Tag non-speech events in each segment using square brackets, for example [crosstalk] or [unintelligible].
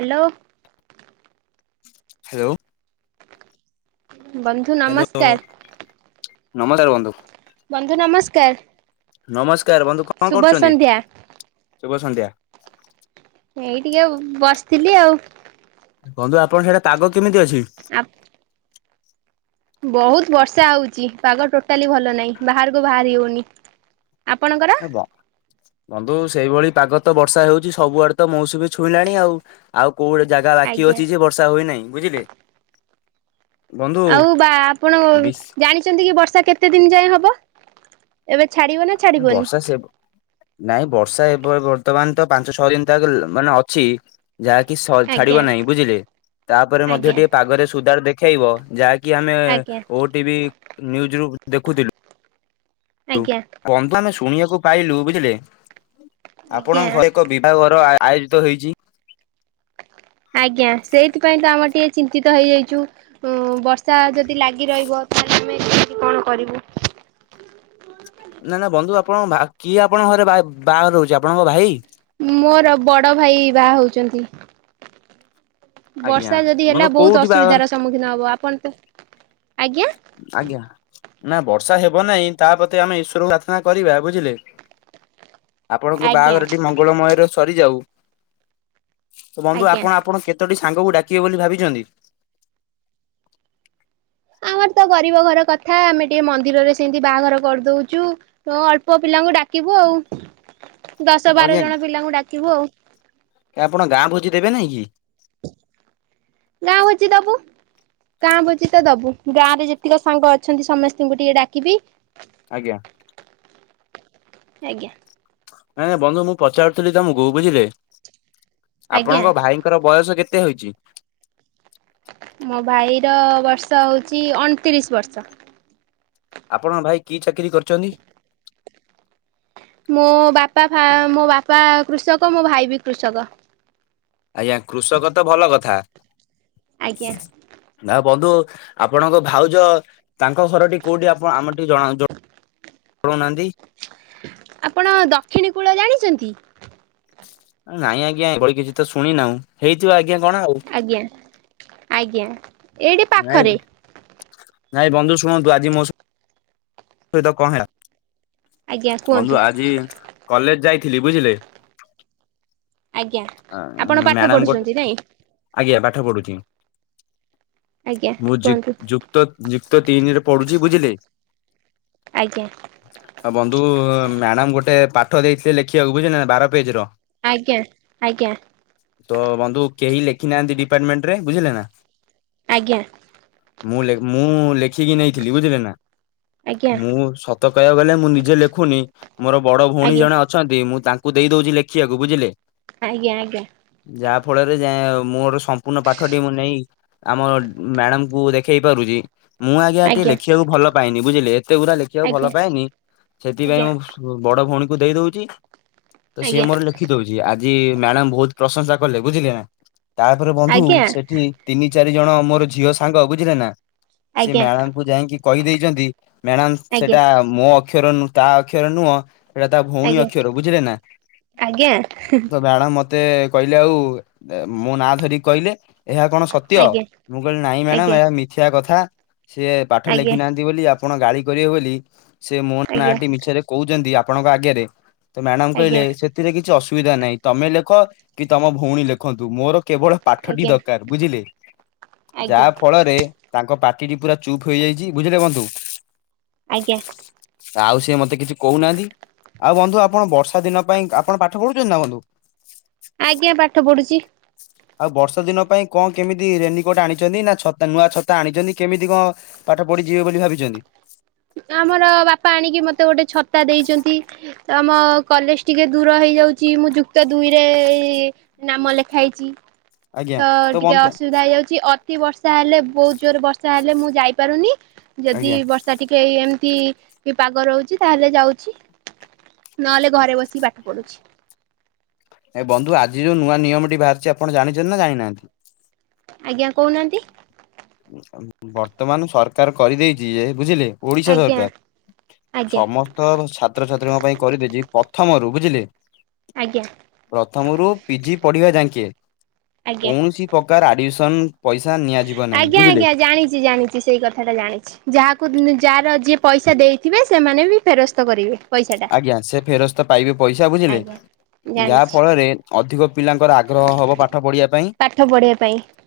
Hello. Hello. ବନ୍ଧୁ hello, ନମସ୍କାର ନମସ୍କାର ବନ୍ଧୁ। ବନ୍ଧୁ ନମସ୍କାର। ନମସ୍କାର ବନ୍ଧୁ କଣ ଶୁଭ କରୁଚନ୍ତି? ସନ୍ଧ୍ୟା। ଶୁଭ ସନ୍ଧ୍ୟା। ଏଇ ଟିକେ ବସିଥିଲି ଆଉ। ବନ୍ଧୁ ଆପଣଙ୍କ ସିଆଡେ ପାଗ କେମିତି ଅଛି? ଆପ ବହୁତ ବର୍ଷା ହଉଚି, ପାଗ ଟୋଟାଲି ଭଲ ନାହିଁ, ବାହାରକୁ ବାହାରି ହଉନି। ଆପଣଙ୍କର? ଏ ବ ବନ୍ଧୁ ସେଇଭଳି ପାଗ ତ ବର୍ଷା ହେଉଚି, ସବୁଆଡେ ତ ମୌସୁମୀ ଛୁଇଁଲାଣି ଆଉ। ଆଉ କୋଉଠି ଜାଗା ବାକି ଆଜ୍ଞା ଅଛି ଯେ ବର୍ଷା ହୋଇ ନାଇଁ, ବୁଝିଲେ। ବନ୍ଧୁ ଆଉ ବା ଆପଣଙ୍କ ବିଶ ଜାଣିଚନ୍ତି କି ବର୍ଷା କେ କେତେ ଦିନ ଯାଏଁ ହବ ଏବେ ଛାଡିବନା ବର୍ଷା ସେ ନାଇଁ ବର୍ଷା ଏବେ ବର୍ତ୍ତମାନ ତ ପାଞ୍ଚ ଛଅ ଦିନ ତାକ ମାନେ ଅଛି। ଯାହାକି ଆଜ୍ଞା ଛାଡିବ ନାହିଁ ବୁଝିଲେ ତାପରେ ମଧ୍ୟ ଆଜ୍ଞା ଟିକେ ପାଗରେ ସୁଦାର ଦେଖେଇବ ଯାହାକି କି ଆମେ ଆଜ୍ଞା ଓଟିଭି ନିୟୁଜରୁ ଦେଖୁଥିଲୁ। ଆଜ୍ଞା ବନ୍ଧୁ ଆମେ ଶୁଣିବାକୁ ପାଇଲୁ ବୁଝିଲେ ଆଜ୍ଞା ଆପଣଙ୍କ ଘରେ ବିବାହ ଘର ଆ ଆୟୋଜିତ ହେଇଛି। ଆଜ୍ଞା ସେଇଥିପାଇଁ ତ ଆମେ ଟିକେ ଚିନ୍ତିତ ହେଇଯାଇଛୁ। ବର୍ଷା ଯଦି ଲାଗି ରହିବ ତାହେଲେ ଆମେ କେମିତି କଣ କରିବୁ? ନା ନା ବନ୍ଧୁ ଆପଣଙ୍କ କିଏ ଆପଣଙ୍କ ଘରେ ବାହାଘର ହଉଛି ଆପଣଙ୍କ ଭାଇ? ମୋର ବଡ ଭାଇ ବାହା ହଉଛନ୍ତି। ଆଜ୍ଞା ବର୍ଷା ଯଦି ହେଲା ବନ୍ଧୁ ବହୁତ କୋଉଠି ବାହାଘର ଅସୁବିଧାର ସମ୍ମୁଖୀନ ହବ ଆପଣ ତ ଆଜ୍ଞା। ଆଜ୍ଞା। ନା ବର୍ଷା ହେବ ନାହିଁ ତାପ୍ରତି ଆମେ ଈଶ୍ୱରକୁ ପ୍ରାର୍ଥନା କରିବା ବୁଝିଲେ? ଆପଣଙ୍କ ଆଜ୍ଞା ବାହାଘରଟି ମଙ୍ଗଳମୟରେ ସରିଯାଉ, ତ ବନ୍ଧୁ ଆଜ୍ଞା ଆପଣ ଆପଣ କେତେ ତୋଟି ସାଙ୍ଗକୁ ଡାକିବେ ବୋଲି ଭାବିଛନ୍ତି? ଆମର ତ ଗରିବ ଘର କଥା ଆମେ ଟିକେ ମନ୍ଦିରରେ ସେମିତି ବାହାଘର କରିଦଉଛୁ। ତ ଅଳ୍ପ ପିଲାଙ୍କୁ ଡାକିବୁ ଆଉ ଦଶ ବାର ଆଜ୍ଞା ଜଣ ପିଲାଙ୍କୁ ଡାକିବୁ ଆଉ। ଆପଣ ଗାଁ ଭୋଜିି ଦେବେ ନାଇଁ କି? ଗାଁ ଭୋଜି ଦବୁ। ଗାଁ ଭୋଜି ତ ଦବୁ ଗାଁ ରେ ଯେତିକ ସାଙ୍ଗ ଅଛନ୍ତି ସମସ୍ତଙ୍କୁ ଟିକେ ଡାକିବି। ଆଜ୍ଞା। ଆଜ୍ଞା। ନାଇଁ ନାଇଁ ବନ୍ଧୁ ମୁଁ ପଚାରୁଥିଲି ତମକୁ ବୁଝିଲେ ଆଜ୍ଞା ଆପଣଙ୍କ ଭାଇ ଙ୍କର ବୟସ କେତେ ହେଇଛି? ମୋ ଭାଇର ବର୍ଷ ହେଉଛି ଅଣତିରିଶ ବର୍ଷ। ଆପଣ ଭାଇ କି ଚାକିରି କରିଛନ୍ତି? ମୋ ବାପା ମୋ ବାପା କୃଷକ ମୋ ଭାଇ ବି କୃଷକ। ଆଜ୍ଞା କୃଷକ ତ ଭଲ କଥା। ଆଜ୍ଞା ନା ବନ୍ଧୁ ଆପଣଙ୍କ ଭାଉଜ ତାଙ୍କ ଘରଟି କୋଉଠି ଆପଣ ଆମ ଜଣଉ ଜଣଉନାହାନ୍ତି? ଆପଣ ଦକ୍ଷିଣୀ କୂଳ ଜାଣିଛନ୍ତି? ନାଇଁ ଆଜ୍ଞା ଏଇଭଳି କିଛି ତ ଶୁଣି ନାହୁଁ ହେଇଥିବ ଆଜ୍ଞା କଣ ଆଉ। ଆଜ୍ଞା ଆଜ୍ଞା। ଏଇଠି ନାଇଁ ପାଖରେ ନାଇଁ ବନ୍ଧୁ ଶୁଣନ୍ତୁ ଆଜି ମୋ ସ ଆଜ୍ଞା କୁହନ୍ତୁ ବନ୍ଧୁ ଆଜି କଲେଜ ଯାଇଥିଲି ବୁଝିଲେ? ଆଜ୍ଞା। ଆପଣ ପାଠ ମ୍ୟାଡ଼ାମ ଗୋଟେ ପଢୁଛନ୍ତି ନାଇଁ ଆଜ୍ଞା ପାଠ ପଢୁଛି ଆଜ୍ଞା ମୁଁ କୁହନ୍ତୁ ତ ଯୁକ୍ତ ତିନିରେ ପଡୁଛି ବୁଝିଲେ? ଆଜ୍ଞା। ଆଉ ବନ୍ଧୁ ମ୍ୟାଡାମ ଗୋଟେ ପାଠ ଦେଇଥିଲେ ଲେଖିବାକୁ ବୁଝିଲେ ବାର ପେଜ ର। ଆଜ୍ଞା ଆଜ୍ଞା। ତ ବନ୍ଧୁ କେହି ଲେଖି ନାହାନ୍ତି ଡିପାର୍ଟମେଣ୍ଟ ରେ ବୁଝିଲେ ନା? ଆଜ୍ଞା। ମୁଁ ମୁଁ ଲେଖିକି ନେଇଥିଲି ବୁଝିଲେ ନା? ଆଜ୍ଞା ଆଜ୍ଞା ମୁଁ ସତ କହିବାକୁ ଗଲେ ମୁଁ ନିଜେ ଲେଖୁନି ମୋର ବଡ ଭଉଣୀ ଆଜ୍ଞା ଜଣେ ଅ ଅଛନ୍ତି ମୁଁ ତାଙ୍କୁ ଦେଇଦଉଛି ଲେଖିବାକୁ ବୁଝିଲେ? ଆଜ୍ଞା ଆଜ୍ଞା। ଯାହା ଫଳରେ ଯା ମୋର ସମ୍ପୂର୍ଣ୍ଣ ପାଠ ଟି ମୁଁ ନେଇ ଆମ ମ୍ୟାଡାମକୁ ଦେଖେଇ ପାରୁଛି। ମୁଁ ଆଜ୍ଞା ଟିକେ ଲେଖିବାକୁ ଭଲ ପାଏନି ବୁଝିଲେ ଏତେ ଗୁୁରା ଲେଖିବାକୁ ଭଲ ଆଜ୍ଞା ପାଏନି ସେଥିପାଇଁ ଆଜ୍ଞା। ମୁଁ ବଡ ଭଉଣୀକୁ ଦେଇ ଦଉଚି ତ ସିଏ ଆଜ୍ଞା ମୋର ଲେ ଲେଖି ଦଉଚି ଆଜି ମ୍ୟାଡାମ ବହୁତ ପ୍ରଶଂସା କଲେ ବୁଝିଲେ ନା ତାପରେ ବନ୍ଧୁ ଆଜ୍ଞା ଆଜ୍ଞା ସେଠି ତିନି ଚାରି ଜଣ ମୋର ଝିଅ ସାଙ୍ଗ ବୁଝିଲେ ନା ସେ ଆଜ୍ଞା ମ୍ୟାଡାମକୁ ଯାଇକି କହିଦେଇଛନ୍ତି। ମ୍ୟାଡ଼ାମ ଆଜ୍ଞା ଆଜ୍ଞା ସେଟା ମୋ ଅକ୍ଷର ନୂ ତା ଅକ୍ଷର ନୁହଁ। ସେଇଟା ତା ଭଉଣୀ ଅକ୍ଷର ବୁଝିଲେ ନା ଆଜ୍ଞା ଆଜ୍ଞା। ଆଜ୍ଞା ଆଜ୍ଞା ଆଜ୍ଞା ଆଜ୍ଞା ଆଜ୍ଞା ଆଜ୍ଞା ତ ମ୍ୟାଡାମ୍ ମତ ତେ କହିଲେ ଆଉ ମୋ ନା ଧରିକି କହିଲେ ଏହା କଣ ସତ୍ୟ ମୁଁ କହିଲି ନାଇଁ ମ୍ୟାଡାମ ଏହା ମିଥ୍ୟା କଥା ସିଏ ପାଠ ଲେଖି ନାହାନ୍ତି ବୋଲି ଆପ ଆପଣ ଗାଳି କରିବେ ବୋଲି ସେ ମୋ ନାଁଟି ମିଛରେ କହୁଛନ୍ତି ଆପଣଙ୍କ ଆଗେରେ। ତ ମ୍ୟାଡାମ କହିଲେ ସେଥିରେ କିଛି ଅସୁବିଧା ନାହିଁ ତମେ ଲେଖ କି ତମ ଭଉଣୀ ଲେଖନ୍ତୁ ମୋର କେବଳ ପାଠଟି ଦରକାର ବୁଝିଲେ ଯାହା ଫଳରେ ତାଙ୍କ ପାଟିଟି ପୁରା ଚୁପ୍ ହେଇଯାଇଛି ବଝିଲେ ବନ୍ଧୁ। ଆଜ୍ଞା। ଆଉ ସେ ମତେ କିଛି କହୁନାହାନ୍ତି। ଆଉ ବନ୍ଧୁ ଆପଣ ବର୍ଷା ଦିନ ପାଇଁ ଆପଣ ପାଠ ପଢୁଛନ୍ତି ନା ବନ୍ଧୁ। ଆଜ୍ଞା ପାଠ ପଢୁଚି। ଆଉ ବର୍ଷା ଦିନ ପାଇଁ କଣ କେମିତି ରେନିକୋଟ ଆଣିଛନ୍ତି ନା ଛତା ନୂଆ ଛତା ଆଣିଛନ୍ତି କେମିତି କଣ? ପାଠ ପଢିଯିବେ ବୋଲି ଭାବିଛନ୍ତି। ଆମର ବାପା ଆଣିକି ମତେ ଗୋଟେ ଛତା ଦେଇଛନ୍ତି। ତ ଆମ କଲେଜ ଟିକିଏ ଦୂର ହେଇଯାଉଚି ମୁଁ ଯୁକ୍ତ ଦୁଇରେ ନାମ ଲେଖା ହେଇଚି। ଆଜ୍ଞା ତ ଟିକେ ବନ୍ଧୁ ଅସୁବିଧା ହେଇଯାଉ ଚି ଅତି ବର୍ଷା ହେଲେ ବହୁତ ଜୋରରେ ବର୍ଷା ହେଲେ ମୁଁ ଯାଇପାରୁନି ଯଦି ଆଜ୍ଞା ବର୍ ସେ ଟିକେ ଏମିତି ପାଗ ରହୁଚି ତାହେଲେ ଯାଉଚି। ନହେଲେ ଘରେ ବସିକି ପାଠ ପଢୁଛି। ଏ ବନ୍ଧୁ ଆଜି ଯୋଉ ନୂଆ ନିୟମଟି ବାହାରିଚି ଆପଣ ଜାଣିଛନ୍ତି ନା ଜାଣିନାହାନ୍ତି। ଆଜ୍ଞା କହୁନାହାନ୍ତି। ବର୍ତ୍ତମାନ ସରକାର କରିଦେଇଛି ଯେ ବୁଝିଲେ। ଓଇଶା ଆଜ୍ଞା ସରକାର ଆଜ୍ଞା ସମସ୍ ତ ଛାତ୍ରଛାତ୍ରୀଙ୍କ ପାଇଁ କରିଦେଇଛି ପଥମରୁ ବୁଝିଲେ। ଆଜ୍ଞା। ପ୍ରଥମରୁ ପିଜି ପଢିବା ଯାଙ୍କେ ଆଜ୍ଞା କୌଣସି ପକାର ଆଡମିସନ ପଇସା ନିଆଯିବନି। ଆଜ୍ଞା ଆଜ୍ଞା ଜାଣିଚି ଜାଣିଚି। ଯେ ସେଇ କଥାଟା ଜାଣିଛି ଯାହାକୁ ଯାହାର ଯିଏ ପଇସା ଦେଇଥିବେ ସେମାନେ ବି ଫେରସ୍ତ କରିବେ। ପଇସାଟା। ଆଜ୍ଞା ସେ ଫେରସ୍ତ ପାଇବେ ପଇସା ବୁଝିଲେ ଆଜ୍ଞା ଯାହା ଜାଣିଛି ଫଳରେ ଅଧିକ ପିଲାଙ୍କର ଆଗ୍ରହ ହବ ପାଠ ପଢ଼ିବା ପାଇଁ। ପାଠ ପଢିବା ପାଇଁ।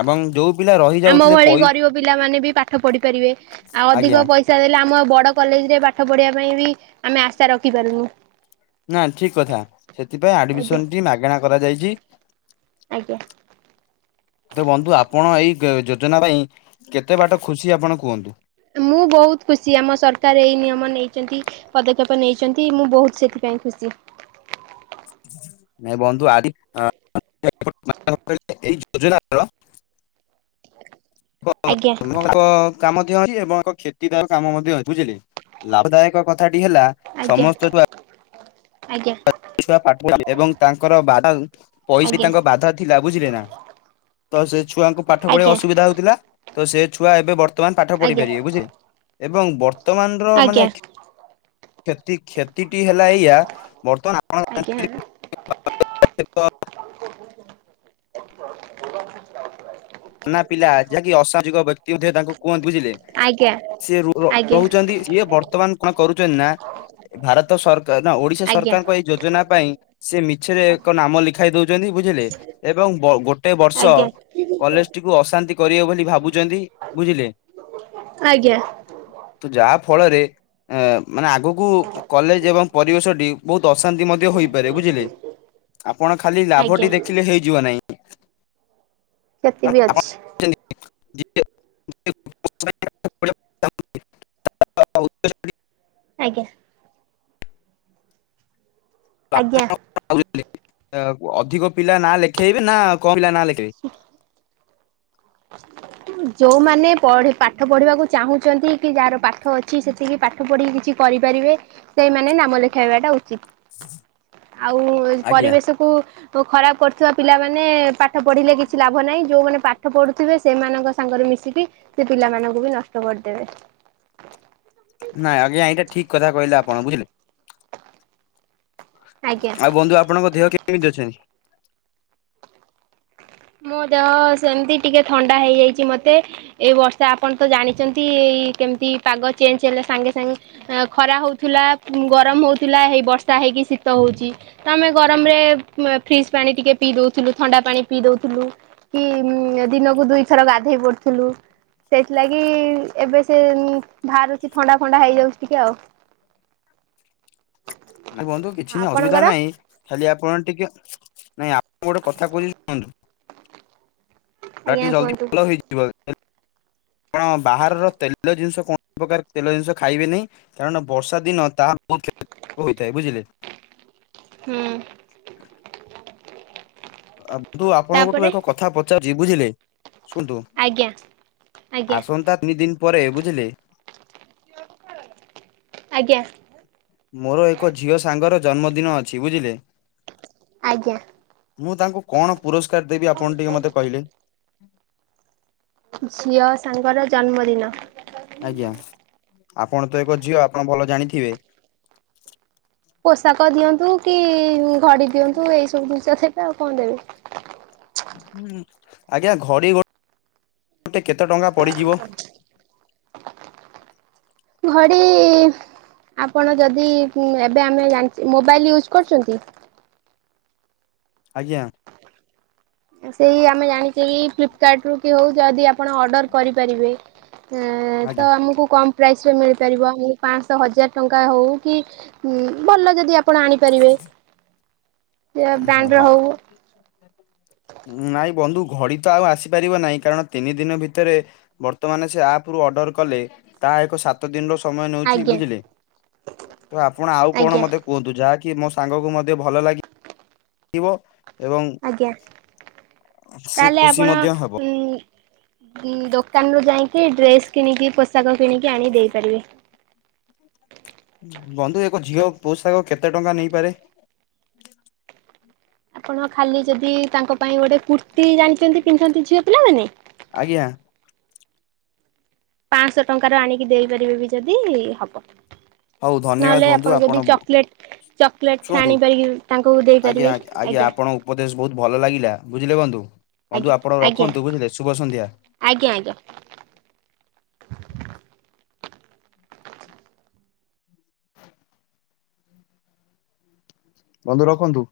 ଏବଂ ଯୋଉ ପିଲା ଆମ ରହିଯାଉଥିଲେ ଭଳି ପଇ ଗରିବ ପିଲାମାନେ ବି ପାଠ ପଢି ପାରିବେ ଆଉ ଆଜ୍ଞା ଅଧିକ ପଇସା ଚା ଦେଲେ ଆମ ବଡ଼ କଲେଜରେ ପାଠ ପଢ଼ିବା ପାଇଁ ବି ଆମେ ଆଶା ରଖିପାରୁନୁ। ନା ଠିକ କଥା ସେଥିପାଇଁ ଆଜ୍ଞା ଆଡମିସନ ଟି ମାଗଣା କରାଯାଇଛି। ଆଜ୍ଞା। ତ ବନ୍ଧୁ ଆପଣ ଏଇ ଯୋଜନା ପାଇଁ କେତେ ବାଟ ଖୁସି ଆପଣ କୁହନ୍ତୁ। ମୁଁ ବହୁତ ଖୁସି ଆମ ସରକାର ଏଇ ନିୟମ ନେଇଚନ୍ତି ପଦକ୍ଷେପ ନେଇଚନ୍ତି ମୁଁ ବହୁତ ସେଥିପାଇଁ ଖୁସି। ନାଇ ବନ୍ଧୁ ଆଡି [unintelligible] ଏଇ ଯୋଜନାର କ ଆଜ୍ଞା। ସମସ୍ତ କାମ ମଧ୍ୟ ଅଛି ଏବଂ ଏକ କ୍ଷତିକାର କାମ ମଧ୍ୟ ଅଛି ବୁଝିଲେ ଲାଭଦାୟକ କଥାଟି ହେଲା ଆଜ୍ଞା ସମସ୍ତ ଛୁଆ ଆଜ୍ଞା। [unintelligible] ଏବଂ ତାଙ୍କର ବାଧା ପଇସି ଆଜ୍ଞା ତାଙ୍କ ବାଧା ଥିଲା ବୁଝିଲେ ନା ତ ସେ ଛୁଆଙ୍କୁ ପାଠ ପଢେଇବାକୁ ଆଜ୍ଞା ଅସୁବିଧା ହଉଥିଲା ତ ସେ ଛୁଆ ଏବେ ବର୍ତ୍ତ ବର୍ତ୍ତମାନ ପାଠ ପଢି ଆଜ୍ଞା ପାରିବେ ବୁଝିଲେ ଏବଂ ବର୍ତ୍ତମାନର ଆଜ୍ଞା ମାନେ କ୍ଷତି କ୍ଷତିଟି ହେଲା ଏଇଆ ବର୍ତ୍ତମାନ ଆପଣ ଆଜ୍ଞା [unintelligible] ନା ପିଲା ଯାହାକି ଅସାମଜିକ ବ୍ୟକ୍ତି ମଧ୍ୟ ତାଙ୍କୁ କୁହନ୍ତି ବୁଝିଲେ। ଆଜ୍ଞା ସିଏ ରୁ ଆଜ୍ଞା ରହୁଛନ୍ତି ସିଏ ବର୍ତ୍ତମାନ କଣ କରୁଛନ୍ତି ନା ଭାରତ ସରକାର ନା ଓଡିଶା ଆଜ୍ଞା ସରକାରଙ୍କ ଏଇ ଯୋଜନା ପାଇଁ ସେ ମିଛରେ ଏକ ନାମ ଲେଖାଇ ଦଉଛନ୍ତି ବୁଝିଲେ ଏବଂ ଗୋଟେ ବର୍ଷ ଆଜ୍ଞା କଲେଜ ଟିକୁ ଅଶାନ୍ତି କରିବେ ବୋଲି ଭାବୁଛନ୍ତି ବୁଝିଲେ। ଆଜ୍ଞା। ଯାହା ଫଳରେ ଅ ମାନେ ଆଗକୁ କଲେଜ ଏବଂ ପରିବେଶଟି। ବହୁତ ଅଶାନ୍ତି ମଧ୍ୟ ହୋଇପାରେ ବୁଝିଲେ ଆପଣ ଖାଲି ଆଜ୍ଞା ଲାଭଟି ଦେଖିଲେ ହେଇଯିବ ନାହିଁ? ସେତିଵି ଆପଣ ଅଛି। [unintelligible] ଆଜ୍ଞା। ଆଜ୍ଞା। ଅଧିକ ପିଲା ନା ଲେଖେଇବେ ନା କମ ପିଲା ନା ଲେଖେଇବେ? ହ ଯୋଉମାନେ ପଢ଼ି ପାଠ ପଢିବାକୁ ଚାହୁଁଛନ୍ତି କି ଯାହାର ପାଠ ଅଛି ସେତିକି ପା ପାଠ ପଢିକି କିଛି କରିପାରିବେ ସେଇମାନେ ନାମ ଲେଖାଇବାଟା ଉଚିତ। ଆଉ ଆଜ୍ଞା ପରିବେଶ କୁ ଓ ଖରାପ କରୁଥିବା ପିଲାମାନେ ପାଠ ପଢିଲେ କିଛି ଲାଭ ନାହିଁ ଯୋଉମାନେ ପା ପାଠ ପଢୁଥିବେ ସେମାନଙ୍କ ସାଙ୍ଗରେ ମିଶିକି ସେ ପିଲାମାନଙ୍କୁ ବି ନଷ୍ଟ କରିଦେବେ। ନାଇଁ ଆଜ୍ଞା ଏଇଟା ଠିକ କହିଲ ଆପଣ ବୁଝିଲେ। ଆଜ୍ଞା। ଆଉ ବନ୍ଧୁ ଆପଣଙ୍କ ଦେହ କେମିତି ଅଛି? ମୋ ଦେହ ସେମିତି ଟିକେ ଥଣ୍ଡା ହେଇଯାଇଛି ମତେ। ଏଇ ବର୍ଷା ଆପଣ ତ ଜାଣିଛନ୍ତି ଏଇ କେମିତି ପାଗ ଚେଞ୍ଜ ହେଲେ ସାଙ୍ଗେ ସାଙ୍ଗେ ଖରା ହୋଉଥିଲା ଗରମ ହେଉଥିଲା ହେଇ ବର୍ଷା ହେଇକି ଶୀତ ହୋଉଛି। ତ ଆମେ ଗରମ ରେ ଫ୍ରିଜ୍ ପାଣି ଟିକେ ପିଇ ଦଉଥିଲୁ ଥଣ୍ଡା ପାଣି। ପିଇ ଦଉଥିଲୁ କି ଦିନକୁ ଦୁଇଥର ଗାଧେଇ ପଡୁଥିଲୁ। ସେଇଥିଲାଗି ଏବେ ସେ ବାହାରୁଛି ଥଣ୍ଡା ଫଣ୍ଡା ହେଇଯାଉଛି ଟିକେ ଆଉ। [inaudible] ବନ୍ଧୁ କିଛି ଅସୁବିଧା ଆପଣଙ୍କର ନାହିଁ। ଖାଲି ଆପଣ ଟିକେ ନାଇଁ ଆପଣ ଗୋଟେ କଥା [unintelligible] ଶୁହନ୍ତୁ। ତା ଆଜ୍ଞା ଟିକେ ଜଲଦି କୁହନ୍ତୁ ଭଲ ହେଇଯିବ। ଆପଣ ବାହାରର ତେଲ ଜିନିଷ କୌଣସି ପ୍ରକାର ତେଲ ଜିନିଷ ଖାଇବେ ନାହିଁ। କାରଣ ବର୍ଷା ଦିନ ତାହା ବହୁତ କ୍ଷତି ହୋଇଥାଏ ବୁଝିଲେ। ହୁଁ। ଆନ୍ତୁ ଆପଣଙ୍କଠୁ ତାପରେ ଏକ କଥା ପଚାରୁଛି ବୁଝିଲେ ଶୁଣନ୍ତୁ? ଆଜ୍ଞା ଆଜ୍ଞା। ଆସନ୍ତା ତିନି ଦିନ ପରେ ବୁଝିଲେ ଆଜ୍ଞା। ମୋର ଏକ ଝିଅ ସାଙ୍ଗ ର ଜନ୍ମଦିନ ଅଛି ବୁଝିଲେ? ଆଜ୍ଞା। ମୁଁ ତାଙ୍କୁ କଣ ପୁରସ୍କାର ଦେବି ଆପଣ ଟିକେ ମତେ କହିଲେ? ଝିଅ ସାଙ୍ଗର ଜନ୍ମଦିନ। ଆଜ୍ଞା ଆପଣ ତ ଏକ ଝିଅ ଆପଣ ଭଲ ଜାଣିଥିବେ। ପୋଷାକ ଦିଅନ୍ତୁ କି ଘଡି ଦିଅନ୍ତୁ ଏଇ ସବୁ ଦୁଇଷ ଥବେ ଆଉ କଣ ଦେବେ। ହୁଁ ଆଜ୍ଞା ଘଡି ଗୋ ଗୋଟେ କେତେ ଟଙ୍କା ପଡିଯିବ? ଘଡି। ଆପଣ ଯଦି ଏବେ ଆମେ ଜାଣି ମୋବାଇଲ ୟୁଜ୍ କରୁଛନ୍ତି? ଆଜ୍ଞା। ସେଇ ଆମେ ଜାଣିଛେ ଫ୍ଲିପକାର୍ଟରୁୁ କି ହଉ ଯଦି ଆପଣ ଅର୍ଡର କରିପାରିବେ। ହ ଆଜ୍ଞା ତ ଆମକୁ କଣ ପ୍ରାଇସରେ ମିଳିପାରିବ ମୁ ପାଞ୍ଚଶହ ହଜାର ଟଙ୍କା ହେଉ କି ଭଲ ଯଦି ଆପଣ ଆଣିପାରିବେ ବ୍ରାଣ୍ଡ ହଁ ହଉ। ନାଇଁ ବନ୍ଧୁ ଘଡି ତ ଆଉ ଆସିପାରିବ ନାହିଁ କାରଣ ତିନି ଦିନ ଭିତରେ ବର୍ତ୍ତମାନ ସେ ଆପ ରୁ ଅର୍ଡର କଲେ ତାହା ଏକ ସତ ଦିନ ର ସମୟ ନେଉଛି ଆଜ୍ଞା ବୁଝିଲେ ତ ଆପଣ ଆଉ କଣ ଆଜ୍ଞା ମତେ କୁହନ୍ତୁ ଯାହାକି ମ ସାଙ୍ଗକୁ ମଧ୍ୟ ଭଲ ଲାଗିବ [inaudible] ଆଜ୍ଞା ସେ ତାହେଲେ ଖୁସି ଆପଣ ମଧ୍ୟ ହବ ଦୋକାନରୁୁ ଯାଇକି ଡ୍ରେସ କିଣିକି ପୋଷାକ କିଣିକି ଆଣି ଦେଇ ପାରିବେ। ବନ୍ଧୁ ଏକ ଝିଅ ପୋଷାକ କେତେ ଟଙ୍କା ନେଇପାରେ? ଆପଣ ଖାଲି ଯଦି ତାଙ୍କ ପାଇଁ ଗୋଟେ କୁର୍ତ୍ତି ଜାଣିଛନ୍ତି ପିନ୍ଧନ୍ତି ଝିଅ ପିଲାମାନେ? ଆଜ୍ଞା। ପାଞ୍ଚଶହ ଟଙ୍କାରୁ ଆଣିକି ଦେଇପାରିବେ ବି ଯଦି ହବ। ହଉ ଧନ୍ୟବାଦ ନହେଲେ ବନ୍ଧୁ ଆପଣ ଯଦି ବ- ଚକଲେଟ ଚକଲେଟ ଶୁଣନ୍ତୁ ଆଣିପାରିକି ତାଙ୍କୁ ଦେଇପାରିବେ ଆଜ୍ଞା। ଉପଦେଶ ବହୁତ ଭଲ ଲାଗିଲା ବୁଝିଲେ ବନ୍ଧୁ, ବନ୍ଧୁ ଆଜ୍ଞା ଆପଣ ଆଜ୍ଞା ରଖନ୍ତୁ ବୁଝିଲେ, ଶୁଭ ସନ୍ଧ୍ୟା। ଆଜ୍ଞା ଆଜ୍ଞା। ବନ୍ଧୁ ରଖନ୍ତୁ।